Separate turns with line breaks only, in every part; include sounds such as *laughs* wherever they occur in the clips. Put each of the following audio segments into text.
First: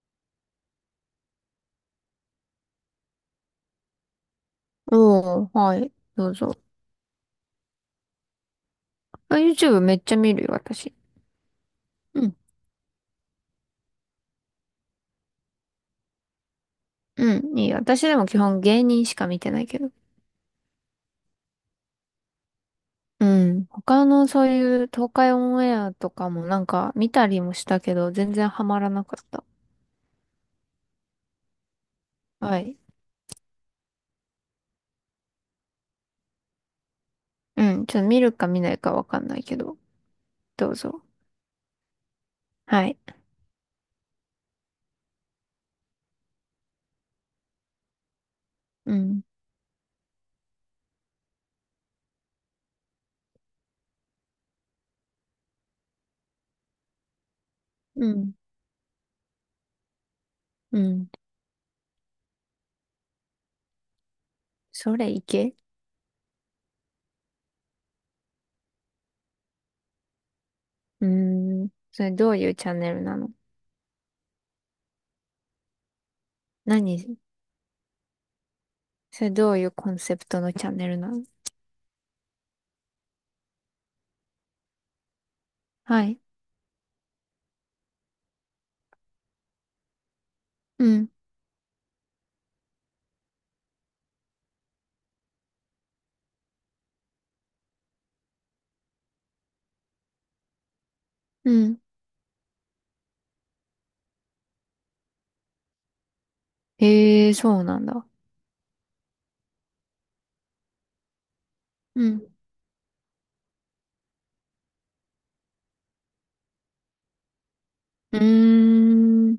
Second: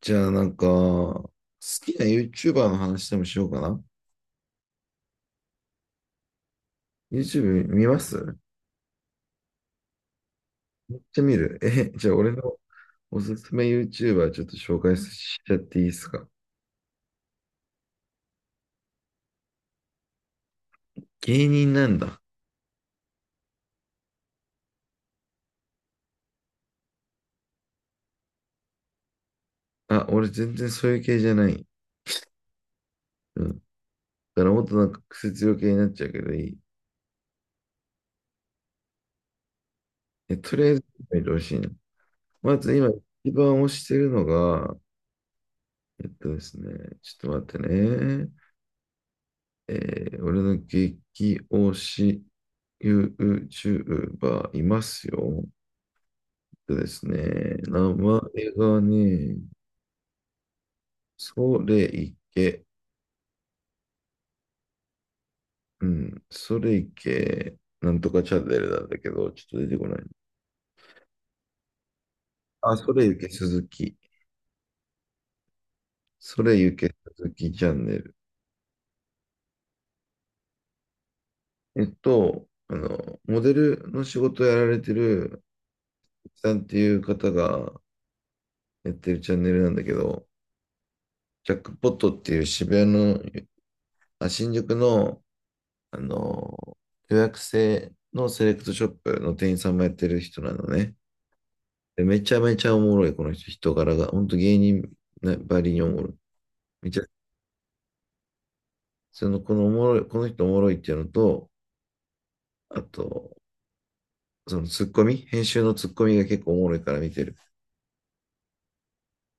じゃあなんか、好きな YouTuber の話でもしようかな。
おー、はい、どうぞ。
YouTube 見ます。
あ、YouTube めっちゃ見るよ、私。
めっちゃ見る。え、じゃあ
う
俺
ん。
のおすすめ YouTuber ちょっと紹介しちゃっていいですか？
うん、いいよ。私でも基本芸人しか見てないけど。
芸人なんだ。
うん。他のそういう東海オンエアとかもなんか見たりもしたけど、全然ハマらなかった。
あ、俺全然そういう系じゃない。
はい。
うん。だからもっとなんか癖強系になっちゃうけどいい？
うん。ちょっと見るか見ないかわかんないけど、
え、とりあ
ど
え
う
ず
ぞ。
見てほしいな。まず
は
今
い。
一番推してるのが、ですね、ちょっと待ってね。
うん。
え俺の激推し YouTuber いますよ。でですね、名
う
前
ん。
がね、
うん。
それいけ、
それいけ。
うん、それいけ、なんとかチャンネルなんだけど、ちょっと出てこない。
うーん。それどういうチャ
あ、
ン
そ
ネル
れゆ
な
け
の？
鈴木。それゆけ
何、
鈴木チャンネル。
それどういうコンセプトのチャンネルなの？
あの、モデルの仕事をやられてる、
はい。
さんっていう方がやってるチャンネルなんだけど、
うん。
ジャックポットっていう渋谷の、あ、新宿の、あの、予約制のセレクトショップの店員さんもやってる人なのね。
うん。
で、めちゃめちゃおもろい、この人、人柄が。ほんと芸人なばりにおもろい。めちゃ、
へえ、そうなんだ。
その、この人おもろいっていうのと、
うん。
あと、そのツッコミ、編集のツッコミが結構おもろいから見てる。
うーん。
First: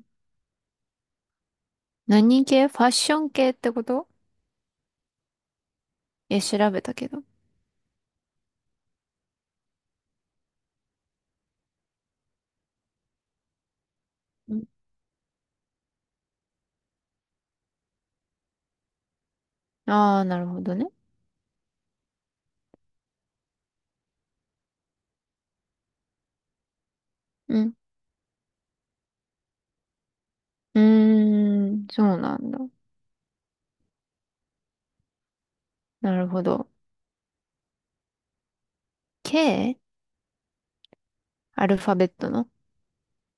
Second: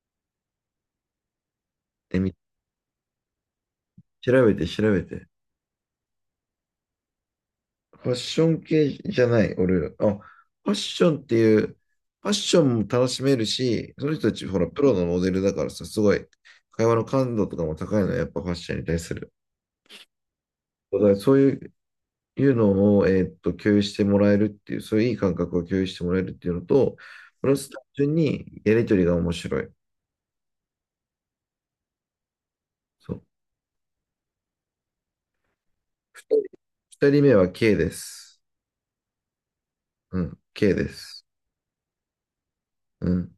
で、
何系？ファッション系ってこと？
調べて調べて。
いや、調べたけど。
ファッション系じゃない、俺。あ、ファッションっていう、ファッションも楽しめるし、その人たち、ほら、プロのモデルだからさ、すごい、会話の感度とかも高いのは、やっぱファッションに対する。
ああー、なるほどね。
だからそういう、いうのを、共有してもらえるっていう、そういういい感覚を共有してもらえるっていうのと、プラ
う
ス
ん。
単純にやりとりが面白い。
うーん、そうなんだ。
そう。
なる
二
ほ
人
ど。
二人目は K です。
K？
うん、K です。
アルファベットの？
うん、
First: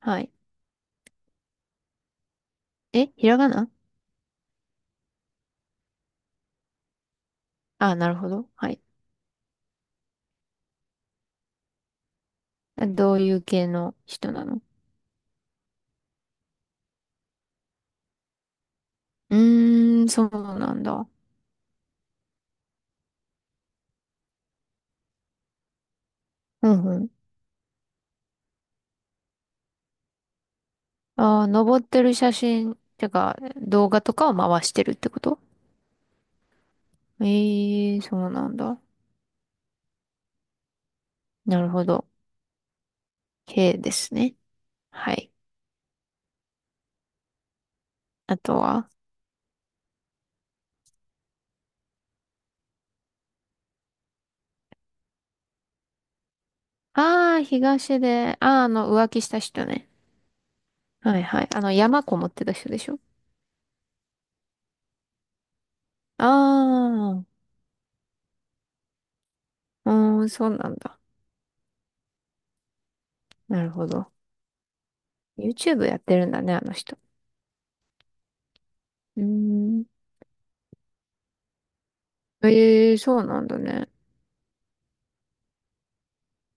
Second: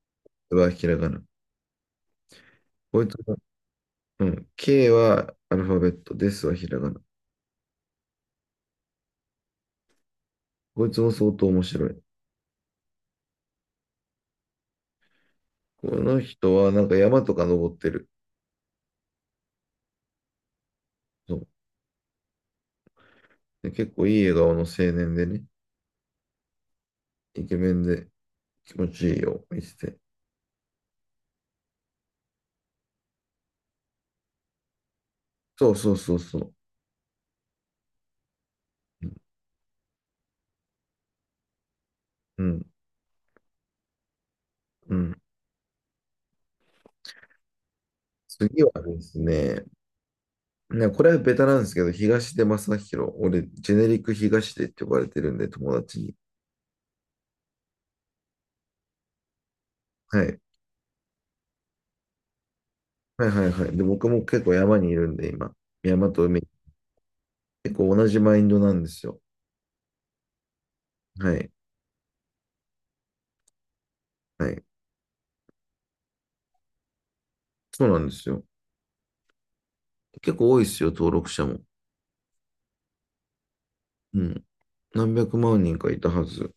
はい。
はひらがな。こい
え、
つ
ひ
は、
らがな？
うん、K はアルファベット、ですはひらがな。
ああー、なるほど。はい。
こいつも相当面白い。
どういう系の人なの？
この人はなんか山とか登ってる。
うーん、そうなんだ。
そうで結構いい笑顔の青年でね、
うんうん。
イケメンで気持ちいいよ、見てて。
ああ、登ってる写真、てか、動画とかを回してるってこと？
そうそうそうそう。
ええー、そうなんだ。なるほど。
うん、
K ですね。
う
は
ん。
い。あ
次
と
は
は、
ですね、ね、これはベタなんですけど、東出昌大。俺、ジェネリック東出って呼ばれてるんで、友達に。
ああ、東で、ああ、浮気した人ね。
はい。
はいはい。山こもってた人でしょ？
はいはいはい。で、僕も結構山にいるんで、今。山と
あ
海。
あ、
結構同じマインドなんですよ。
うーん、そうなんだ。
はい。
なるほど。
はい。
YouTube やってるんだね、あの人。
そうなんですよ。
うーん。
結構多いですよ、登録者も。
ええ、そうなんだね。
うん。何百万人かいたはず。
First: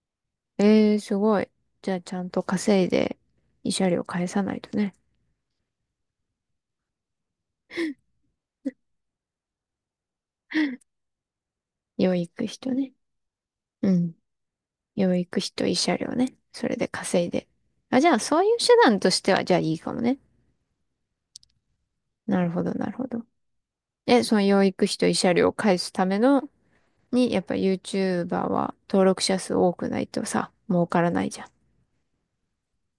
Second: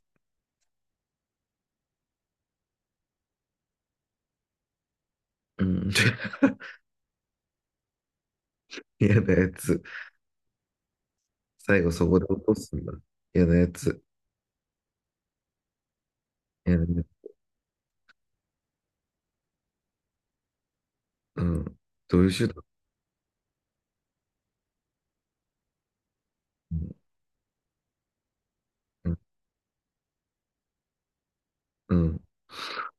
ええ、すごい。じゃあ、ちゃんと稼いで、慰謝料返さないとね。
うん。*laughs* 嫌なやつ。最後そ
養
こで落
育
と
費と
すんだ。
ね。
嫌なや
う
つ。
ん。養育費と慰謝料ね。それ
嫌な
で
や
稼
つ。
いで。あ、じゃあ、そういう手段としては、じゃあいいかもね。
うん。どういう
な
手
る
段？
ほど、なるほど。え、その養育費と慰謝料を返すための
うん。
に、やっぱ YouTuber は登
うん。
録者数多くないとさ、儲からないじゃん。っ
うん。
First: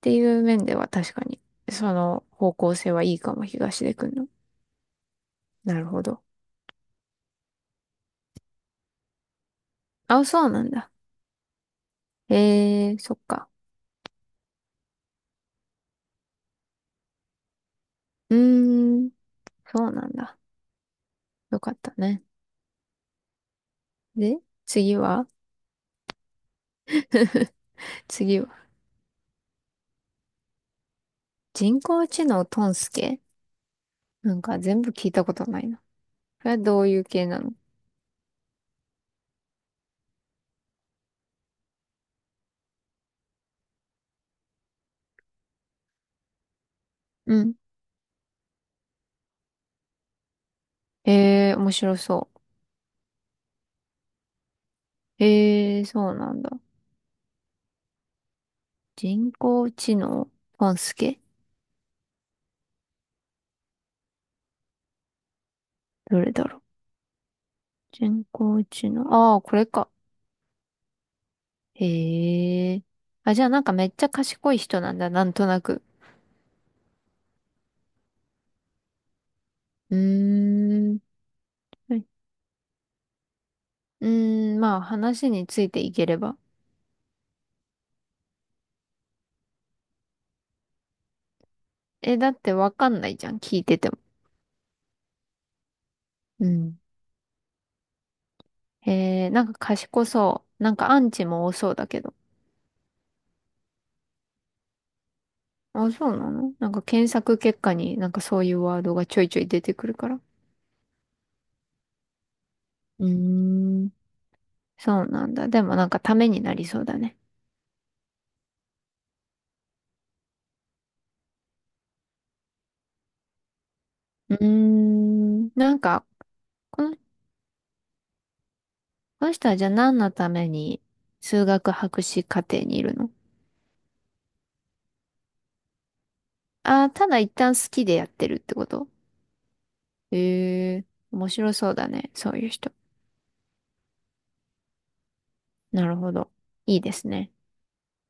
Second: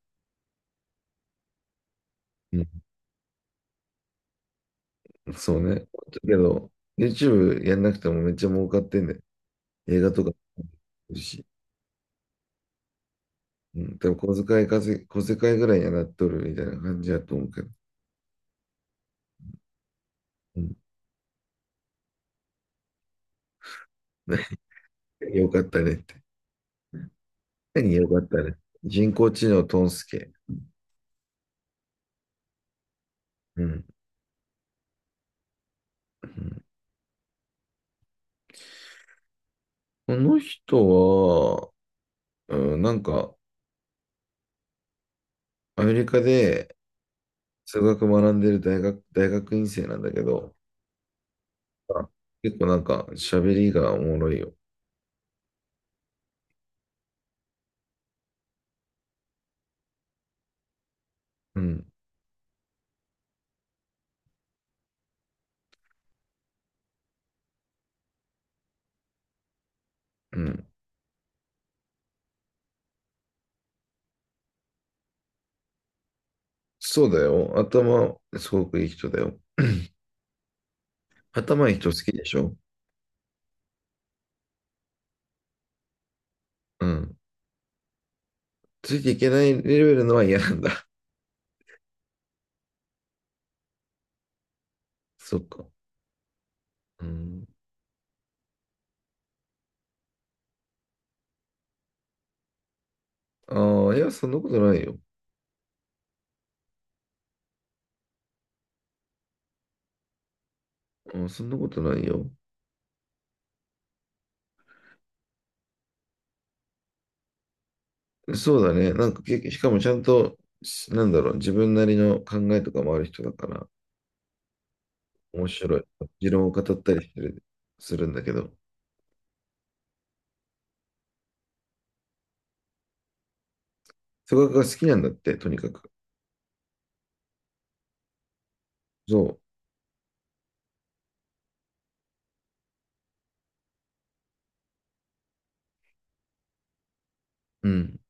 ていう面では確かに、その方
うん。
向性はいいかも、東出くんの。
そう
な
ね。だ
るほど。
けど、YouTube やんなくてもめっちゃ儲かってんだよ。映画と
あ、
かも
そうなんだ。
あるし。
へえー、そっか。
うん。多分小遣い稼ぎ、小遣いぐらいにはなっとるみたいな感じだと思うけど。
うーん、そうなんだ。
うん。
よかったね。で、次は。
*laughs* よかったねって。何よかっ
次
た
は。
ね。人工知能トンスケ。
人工知能トンスケ？
うん。
なんか全部聞いたことないな。
う
それは
ん。
どういう系なの？
この人は、うん、なんか、アメリカで
うん。
数学学んでる大学、大学院生なんだけど、
へえー、面白
あ、
そ
結構なんか喋りがおもろいよ。
う。へえー、そうなんだ。人工知能トンスケ、
うん、
どれだろう？人工知能。ああ、これか。
うん。
へえ。あ、じゃあなんかめっちゃ賢い人なんだ、なんとなく。
そうだよ。頭、すごくいい人だよ。
うーん。
頭いい人
は
好
い。
きでしょ？
うーん、まあ話についていければ。
うん。ついていけないレベルのは嫌なんだ。
え、だってわかんないじゃん、聞いてても。
*laughs* そっか。
うん。
うん。
へえ、なんか賢そう。なんかアンチも多そうだけど。
ああ、いや、そんなことないよ。
あ、そうなの？なんか検索結果になんかそういうワードがちょいちょい出てくるから。
うん、そんなことないよ。
うーん。そうなんだ。でもなんかためになりそうだね。
そうだね。なんか、けしかもちゃんと、し、なんだろう、自分なりの考えとかもある人だから、
うー
面
ん。な
白
ん
い。
か、
持論を語
こ
った
の
りしてる、するんだけど。
この人はじゃあ何のために数学博士課程にいるの？
数学が好きなんだって、とにかく。
ああー、ただ一旦好きでやってるってこと？
そ
ええー、面白そうだね。そういう人。なるほど。いいですね。
う。うん。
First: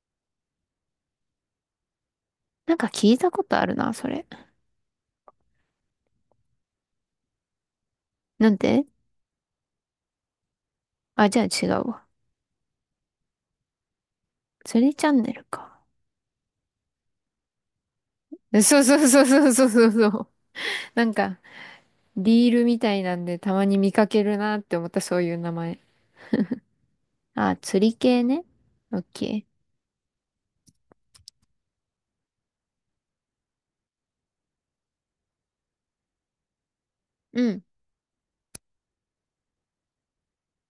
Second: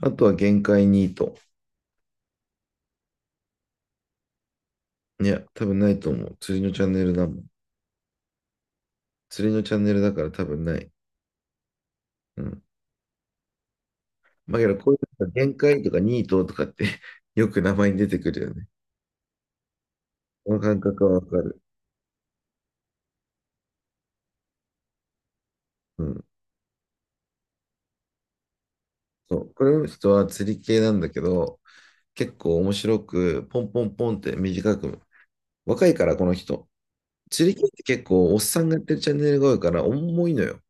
あとは限界ニート。
なんか聞いたことあるな、それ。
いや、多分ないと思う。釣りのチャンネルだもん。
なんで？
釣りのチャンネルだから多分ない。
あ、じゃあ違うわ。
うん。まあ、けど
釣
こ
り
うい
チャン
う
ネル
限
か。
界とかニートとかって *laughs* よく名前に出てくるよ
*laughs*
ね。
そうそうそうそうそうそうそう。
この感覚
なん
はわか
か、
る。
リールみたいなんでたまに見かけるなって思った、そういう名前。
うん。
あ、釣り系ね。オッ
そ
ケ
う。これの人は釣り系なんだけど、結構面白く、ポンポンポンって短く。若いから、この人。
ー。う
釣り
ん。
系って結構、おっさんがやってるチャンネルが多いから、重いのよ。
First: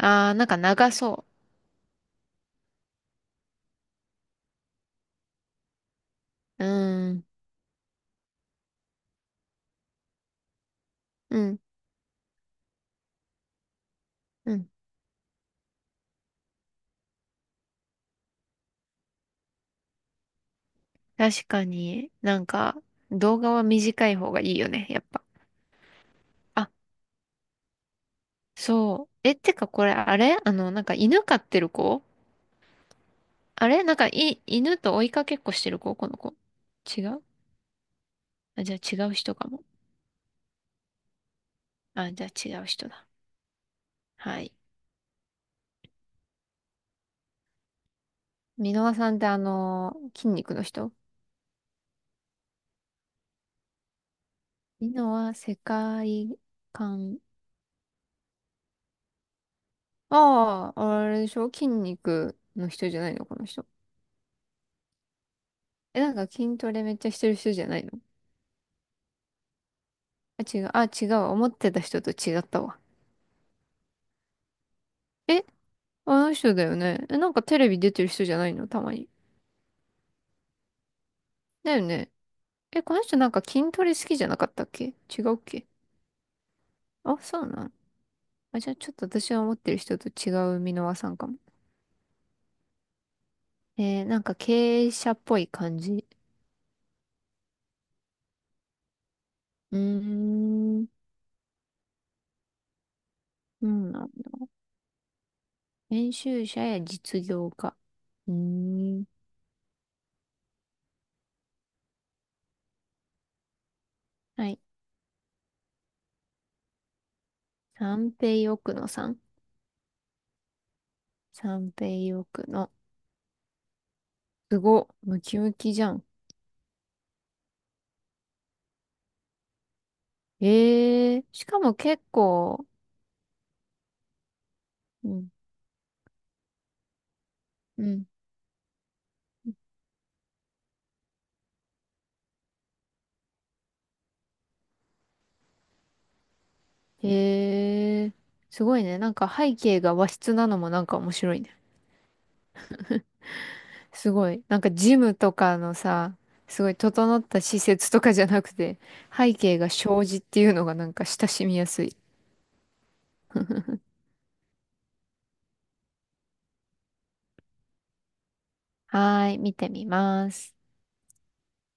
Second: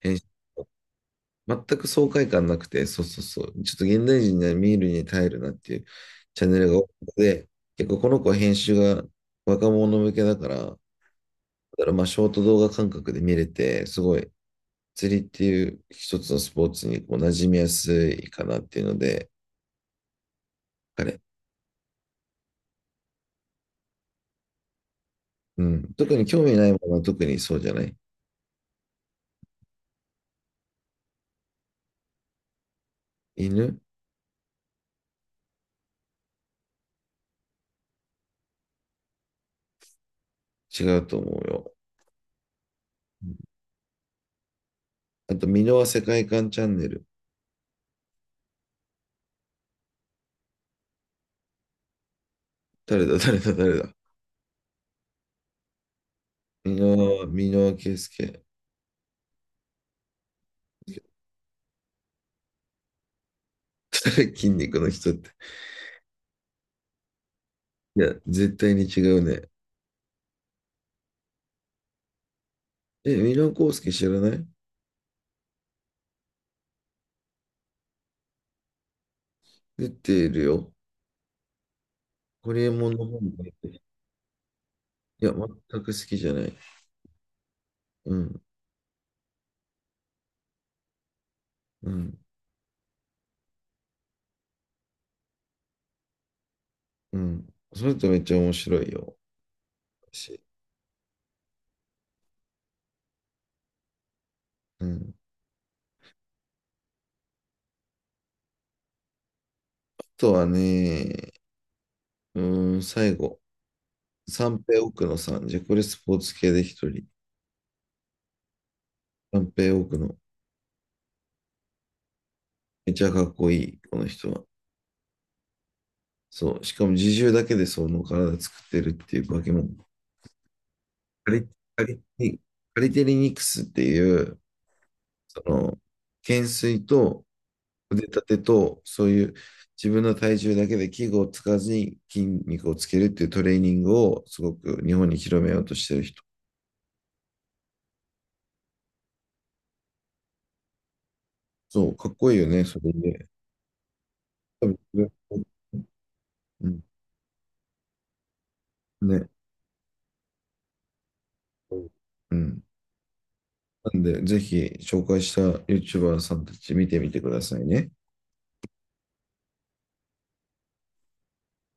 編集
あ、なんか長そ
全く爽快感なくて、そうそうそう。ちょっと現代人には見るに耐えるなっていうチャンネ
う。う
ルが多く
ーん。
て、結構この子は編集が若者向けだから、だ
うん。
からまあショート動画感覚で見れて、すごい
うん。
釣りっていう一つのスポーツにこう馴染みやすいかなっていうので、彼。
確かになんか動画は短い方がいいよね、やっぱ。
うん。特に興味な
あ、
いものは特にそうじゃない？
そう。え、てかこれあれ、なんか犬飼ってる子？あ
犬、
れなんかい、犬と追いかけっこしてる子この子。違う？あ、じゃあ違う人かも。
違うと思うよ。
あ、じゃあ違う人だ。
うん。
はい。
あと、箕輪世界観チャンネル。
箕輪さんってあの、筋肉の人？
誰だ誰だ誰だ。
箕輪世界
箕
観。
輪、箕輪圭介。
ああ、あれでしょ、筋肉の人じゃないのこの人。
誰筋肉の人って。
え、なんか筋トレめっちゃしてる人じゃない
い
の？
や、絶対に違うね。
あ、違う。あ、違う。思ってた人と違ったわ。
え、ミラーコウスケ知らない？
え、あの人だよね。え、なんかテレビ出てる人じゃないのたまに。
出てるよ。
だよね。
ホリエ
え、
モン
この
の
人
本
な
も
んか
出て
筋
る。
トレ好きじゃなかったっけ？違
いや、
うっ
全
け？
く好きじゃない。
あ、そうなん。
うん、
あ、じゃあちょっと私が思ってる人と違う箕輪さんかも。
うん、
えー、なんか経営者っぽい感じ。
うん。それとめっちゃ面白いよ。
うー
私。
ん、うんなんだ。
うん。
編集者や実業家。うーん、
あとはね、うーん、最後。
は
三
い。
平奥野さん。じゃ、これスポーツ系で一人。
三平奥野さん。
三平奥野。
三平奥野。
めっちゃかっこいい、この人は。
すごっ、ムキムキじゃん。
そう。しかも自重だけでその体作ってるっていう化け物。
ええー、
カ
し
リ、
かも
カリ、
結構、
カリテリニクスっていう、
うん、
その、懸垂と
う
腕
ん。
立てと、そういう自分の体重だけで器具を使わずに筋肉をつけるっていうトレーニングをすごく日本に広めようとしてる人。
へえ、すごいね。なんか背景が和室なのもなんか面白いね。
そう、かっこいいよね、それで。
すごい。なん
多
かジ
分、
ムとかのさ、す
う
ごい
ん、
整った施設とかじゃなくて、
ね。
背景が障子っていうのがなんか親しみやすい。
うん。なんで、ぜひ紹介した YouTuber さんたち見てみてくださいね。
はーい、見てみます。